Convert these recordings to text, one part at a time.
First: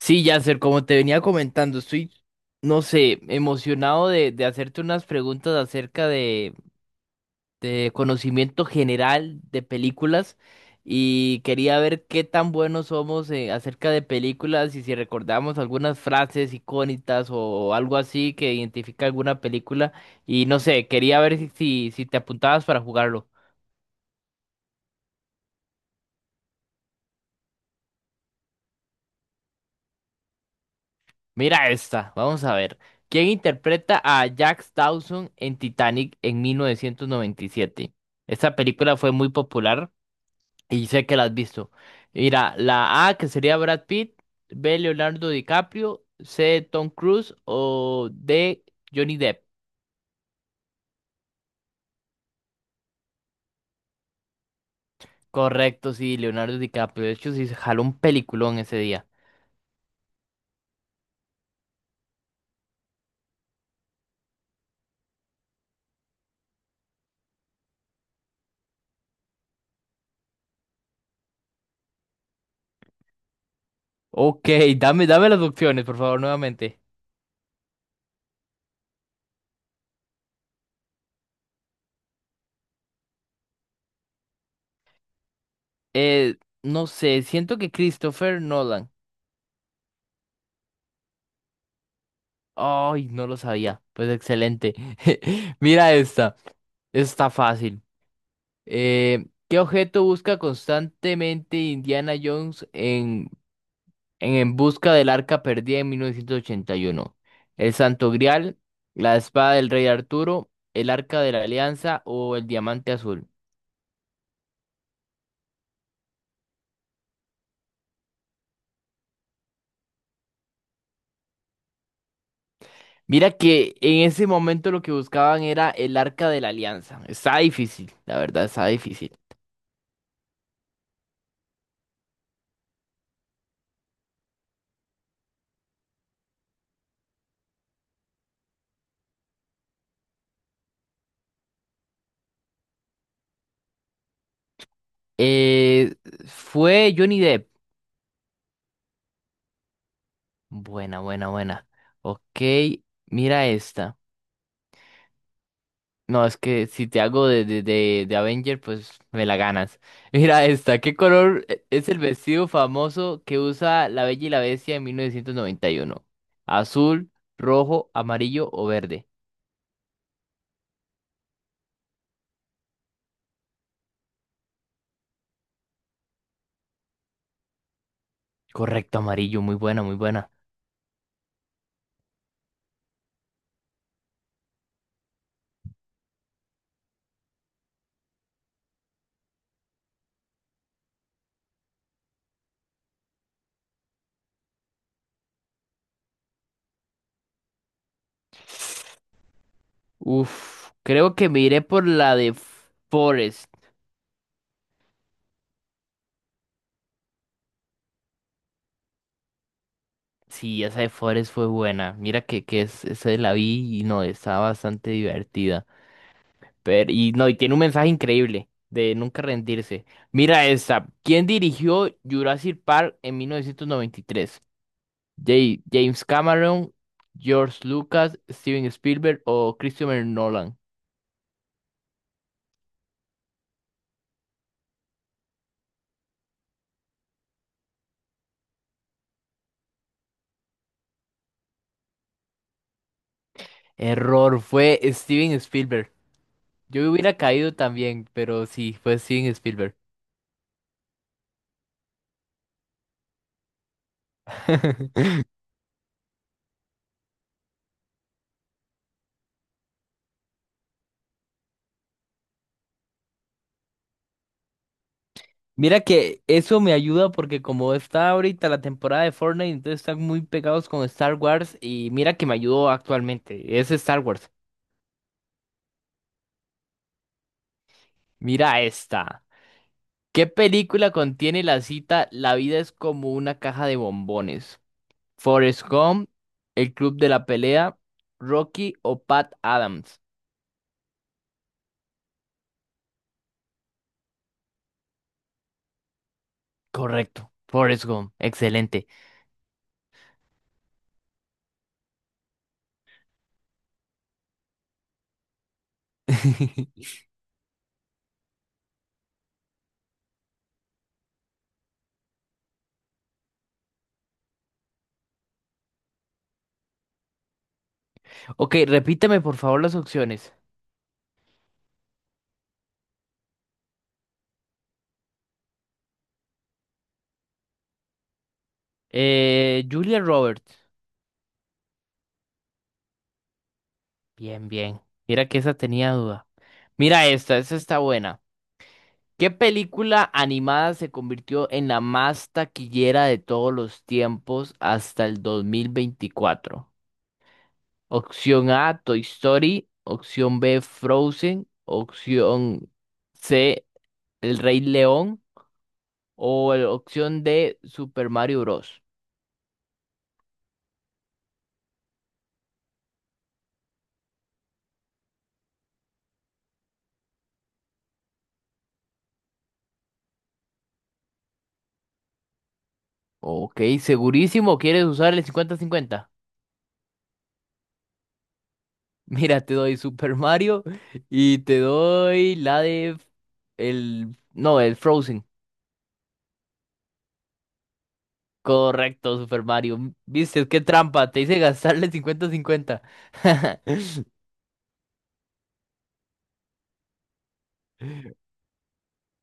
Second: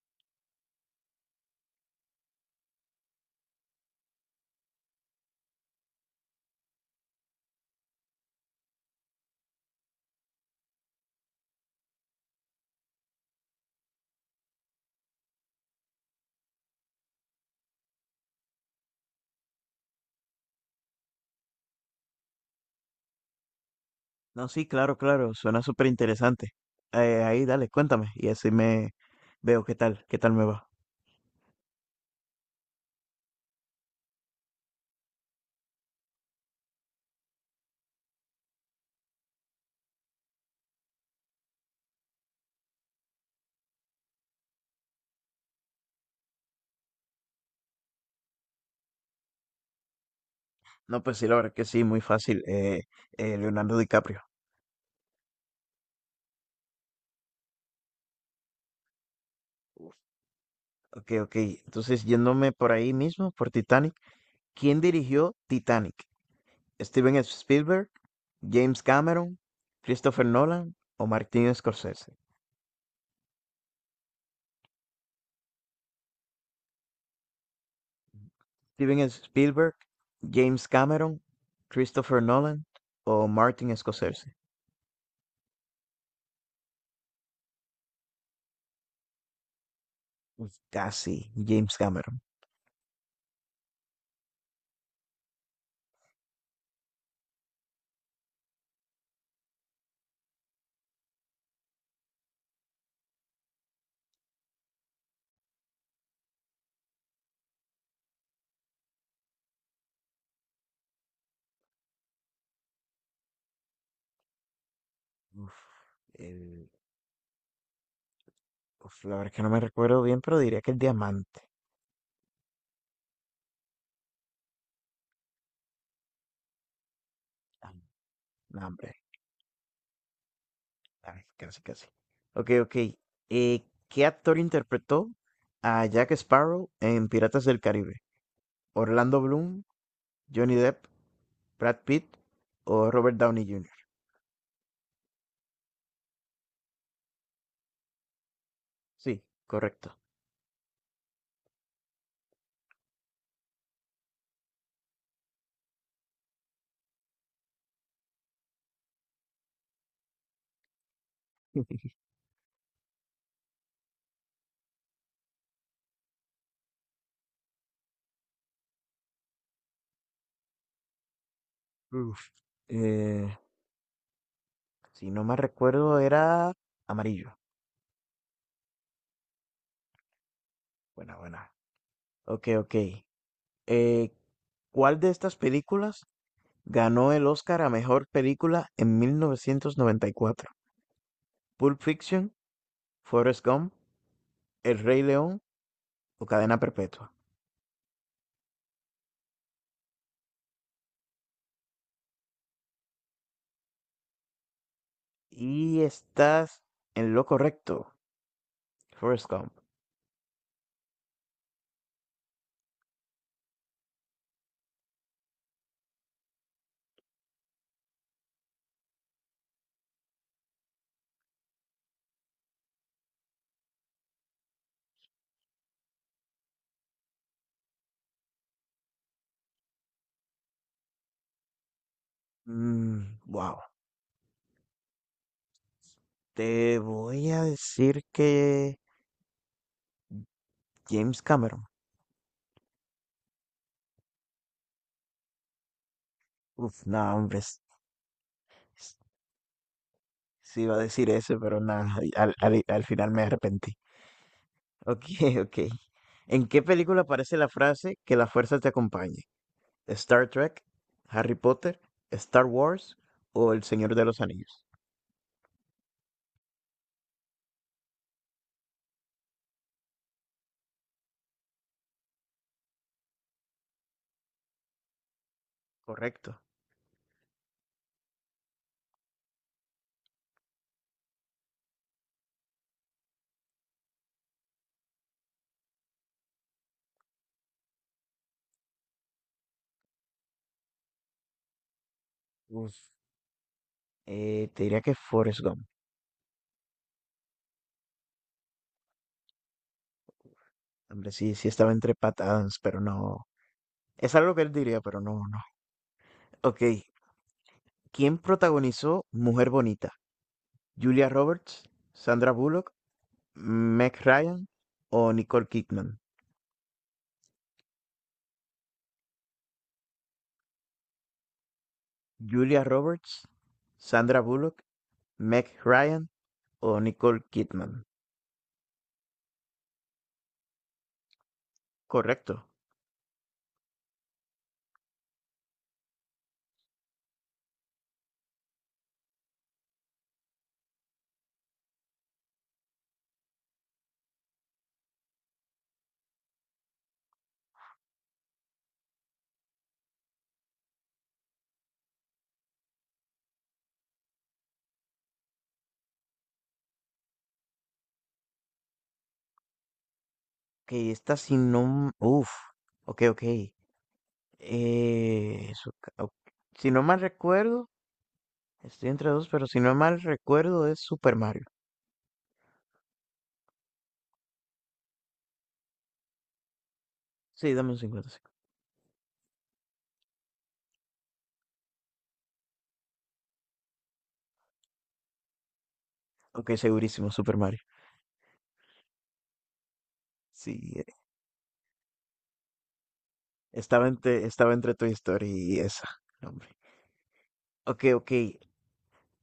Sí, Yasser, como te venía comentando, no sé, emocionado de hacerte unas preguntas acerca de conocimiento general de películas y quería ver qué tan buenos somos acerca de películas y si recordamos algunas frases icónicas algo así que identifica alguna película y no sé, quería ver si te apuntabas para jugarlo. No, sí, claro, claro, suena súper interesante. Ahí, dale, cuéntame y así me veo qué tal me va. Mira esta, vamos a ver. ¿Quién interpreta a Jack Dawson en Titanic en 1997? Esta película fue muy popular y sé que la has visto. Mira, la A que sería Brad Pitt, B Leonardo DiCaprio, C Tom Cruise o D Johnny Depp. No, pues sí, la verdad que sí, muy fácil. Leonardo DiCaprio. Correcto, sí, Leonardo DiCaprio. De hecho, sí se jaló un peliculón ese día. Ok, ok. Entonces, yéndome por ahí mismo, por Titanic. ¿Quién dirigió Titanic? ¿Steven Spielberg, James Cameron, Christopher Nolan o Martin Scorsese? Ok, dame las opciones, por favor, nuevamente. Steven Spielberg, James Cameron, Christopher Nolan o Martin Scorsese. Eh, no sé, siento que Christopher Nolan. Uf, casi, James Cameron. Ay, no lo sabía. Pues excelente. Mira esta. Está fácil. ¿Qué objeto busca constantemente Indiana Jones en busca del arca perdida en 1981? ¿El Santo Grial, la espada del rey Arturo, el arca de la Alianza o el diamante azul? Uf, el- la verdad es que no me recuerdo bien, pero diría que el diamante. Mira que en ese momento lo que buscaban era el arca de la Alianza. Está Ah, difícil, la verdad, no, está hombre, difícil. ay, casi, casi. Ok, ok. ¿Qué actor interpretó a Jack Sparrow en Piratas del Caribe? ¿Orlando Bloom, Johnny Depp, Brad Pitt o Robert Downey Jr.? Eh, fue Johnny Depp. Sí, correcto. Buena, buena, buena. Ok, mira esta. No, es que si te hago de Avenger, pues me la ganas. Mira esta. ¿Qué color es el vestido famoso que usa la Bella y la Bestia en 1991? ¿Azul, rojo, amarillo o verde? Uf, eh, si no me recuerdo, era amarillo. Correcto, amarillo. Muy buena, muy buena. Buena, buena. Ok, ok. Eh, ¿Cuál de estas películas ganó el Oscar a mejor película en 1994? Pulp Fiction, Forrest Gump, El Rey León o Cadena Perpetua. Uf, creo que me iré por la de Forest. Y estás en lo correcto, Forrest Gump. Sí, esa de Forest fue buena. Mira que esa la vi y no, estaba bastante divertida. Pero, y no, y tiene un mensaje increíble de nunca rendirse. Mira esta. ¿Quién dirigió Jurassic Park en 1993? James Cameron, George Lucas, Steven Spielberg o Christopher Nolan. Wow. Te voy a decir que James Cameron. Error, fue Steven Spielberg. Uf, Yo no, hubiera hombre. caído también, pero sí, s- fue Steven Spielberg. Sí iba a decir ese, pero nada, al final me arrepentí. Ok, ok. ¿En qué película aparece la frase que la fuerza te acompañe? Star Trek, Harry Potter, Star Wars o El Señor de los Anillos. Mira que eso me ayuda porque como está ahorita la temporada de Fortnite, entonces están muy pegados con Star Wars y mira que me ayudó actualmente. Es Star Wars. Correcto. Mira esta. ¿Qué película contiene la cita La vida es como una caja de bombones? ¿Forrest Gump, El Club de la Pelea, Rocky o Pat Adams? Uf, te diría que Forrest Gump. Correcto, Forrest Gump, excelente. Hombre, sí, sí estaba entre Pat Adams, pero no. Es algo que él diría, pero no, no. Ok. ¿Quién protagonizó Mujer Bonita? ¿Julia Roberts, Sandra Bullock, Meg Ryan o Nicole Kidman? Ok, repíteme por favor las opciones. Julia Roberts, Sandra Bullock, Meg Ryan o Nicole Kidman. Julia Roberts. Correcto. Bien, bien. Mira que esa tenía duda. Mira esta, esa está buena. ¿Qué película animada se convirtió en la más taquillera de todos los tiempos hasta el 2024? Opción A, Toy Story. Opción B, Frozen. Opción C, El Rey León. O opción D, Super Mario Bros. Que esta si no... Uf, ok, ok. Eso ok. Si no mal recuerdo, estoy entre dos, pero si no mal recuerdo es Super Mario. Ok, segurísimo, ¿quieres usar el 50-50? Sí, dame un 50. Sí. Mira, te doy Super Mario y te doy la de... El... No, el Frozen. Ok, segurísimo, Super Mario. Correcto, Super Mario. Viste, qué Sí, trampa. Te hice gastarle 50 50. Estaba entre Toy Story y esa, no, hombre. Ok, ok.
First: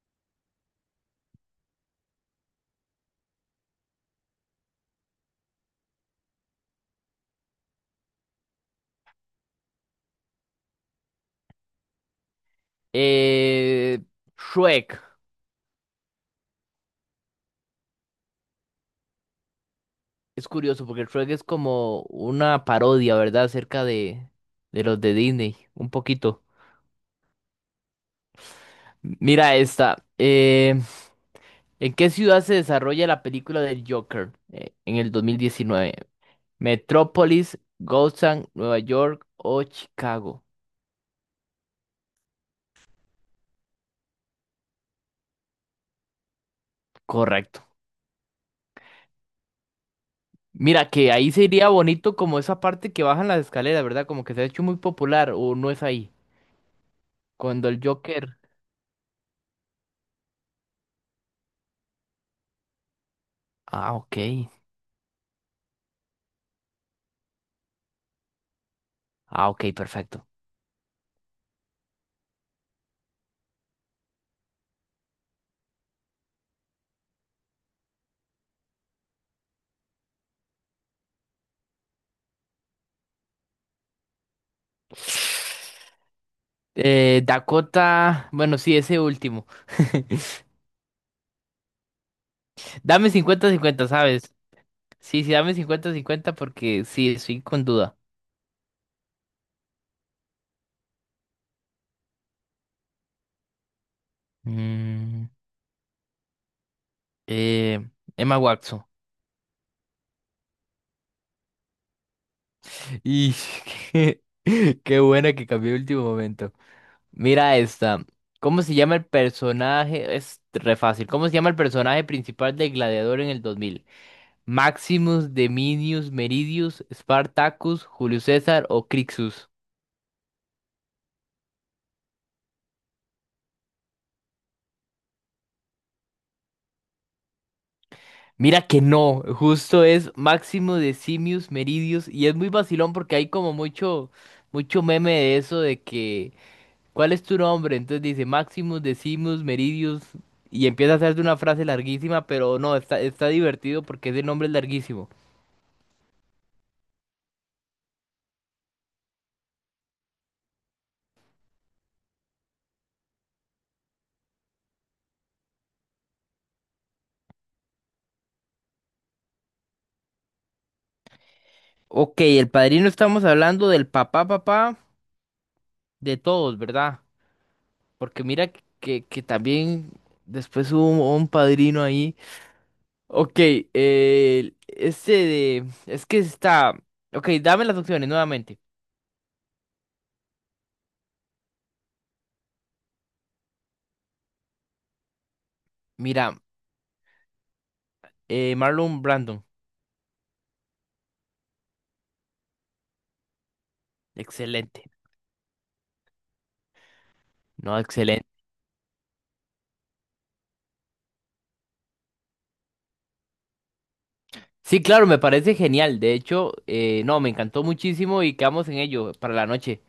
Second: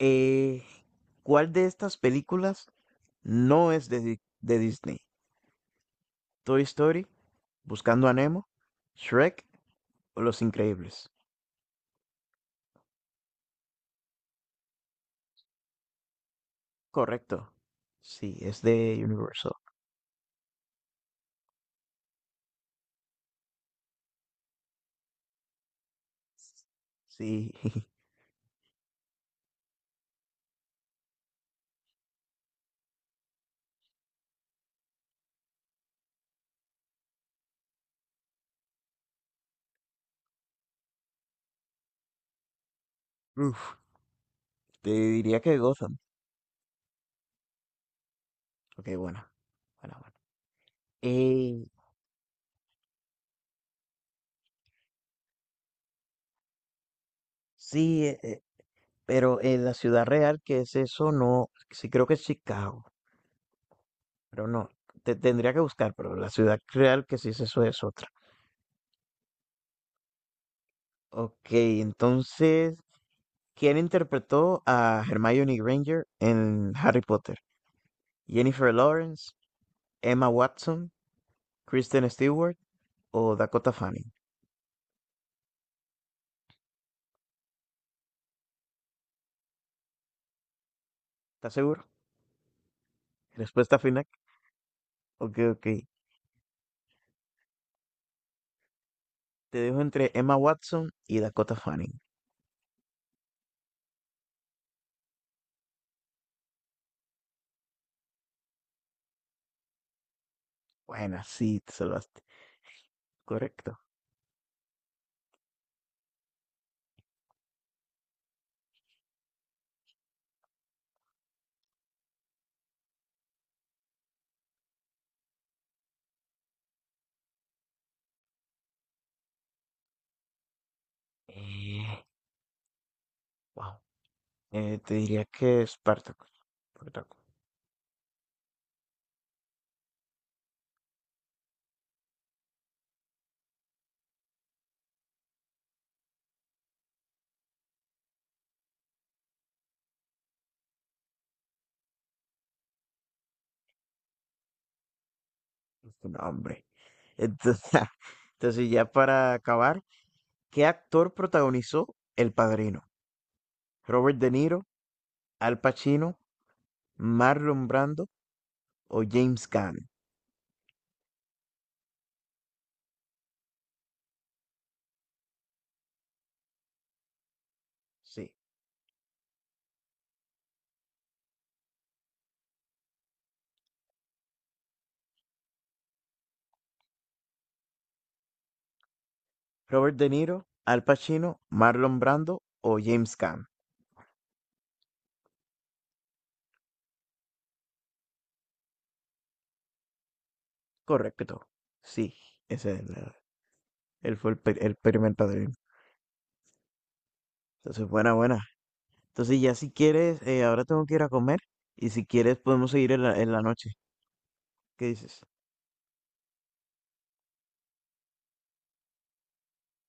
Eh, ¿Cuál de estas películas no es de, de Disney? ¿Toy Story, Buscando a Nemo, Shrek o Los Increíbles? Eh, Shrek. Correcto. Sí, es de Universal. Es curioso porque Shrek es como una parodia, ¿verdad? Acerca de los de Disney. Un poquito. Sí. Mira esta. ¿En qué ciudad se desarrolla la película del Joker en el 2019? ¿Metrópolis, Gotham, Nueva York o Chicago? Uf, te diría que Gotham. Correcto. Ok, bueno. Bueno, bueno. Mira, que ahí Eh, sería bonito como esa parte que bajan las escaleras, ¿verdad? Como que se ha hecho muy popular, o no es ahí. Cuando el sí, Joker. Pero en la ciudad real, que es eso? No, sí creo que es Chicago, Ah, ok. pero no. Te tendría que buscar, pero la ciudad real que sí es eso es otra. Ah, ok, perfecto. Ok, entonces, ¿quién interpretó a Hermione Granger en Harry Potter? ¿Jennifer Lawrence, Emma Watson, Kristen Stewart o Dakota Fanning? Dakota. Bueno, sí, ese último. ¿Estás seguro? Dame cincuenta, Respuesta cincuenta, final. ¿sabes? Sí, sí, Ok, dame ok. cincuenta, cincuenta, porque sí, estoy con duda. Te dejo entre Emma Watson y Dakota Fanning. Mm, eh, Emma Watson. Buena, sí, te salvaste. Y Correcto. qué, qué buena que cambió el último momento. Mira esta. ¿Cómo se llama el personaje? Es re fácil. ¿Cómo se llama el personaje principal de Gladiador en el 2000? ¿Maximus, Deminius, Meridius, Spartacus, Julio César o Crixus? Eh, wow. Te diría que Spartacus. Spartacus. Mira que no, justo es Maximus, Decimus, Meridius y es muy vacilón porque hay como mucho meme de eso de que ¿cuál es tu nombre? Entonces dice Maximus, Decimus, Meridius y empieza a hacerte una frase larguísima, pero no, está divertido porque ese nombre es larguísimo. Es un hombre. Entonces, entonces, ya para acabar, ¿qué actor protagonizó El Padrino? ¿Robert De Niro, Al Pacino, Marlon Brando o James Caan? Ok, el padrino estamos hablando del papá, de todos, ¿verdad? Porque Sí. mira que también después hubo un padrino ahí. Ok, este de... Es que está... Ok, dame las opciones nuevamente. Robert De Niro, Al Pacino, Marlon Brando o James Caan. Mira, Marlon Brandon. Correcto. Sí, ese es el, él fue el Excelente. primer padrino. No, Entonces, buena, excelente. buena. Entonces, ya si quieres, ahora tengo que ir a comer y si quieres podemos seguir en la noche. Sí, ¿Qué claro, me dices? parece genial. De hecho, no, me encantó muchísimo y quedamos en ello para la noche.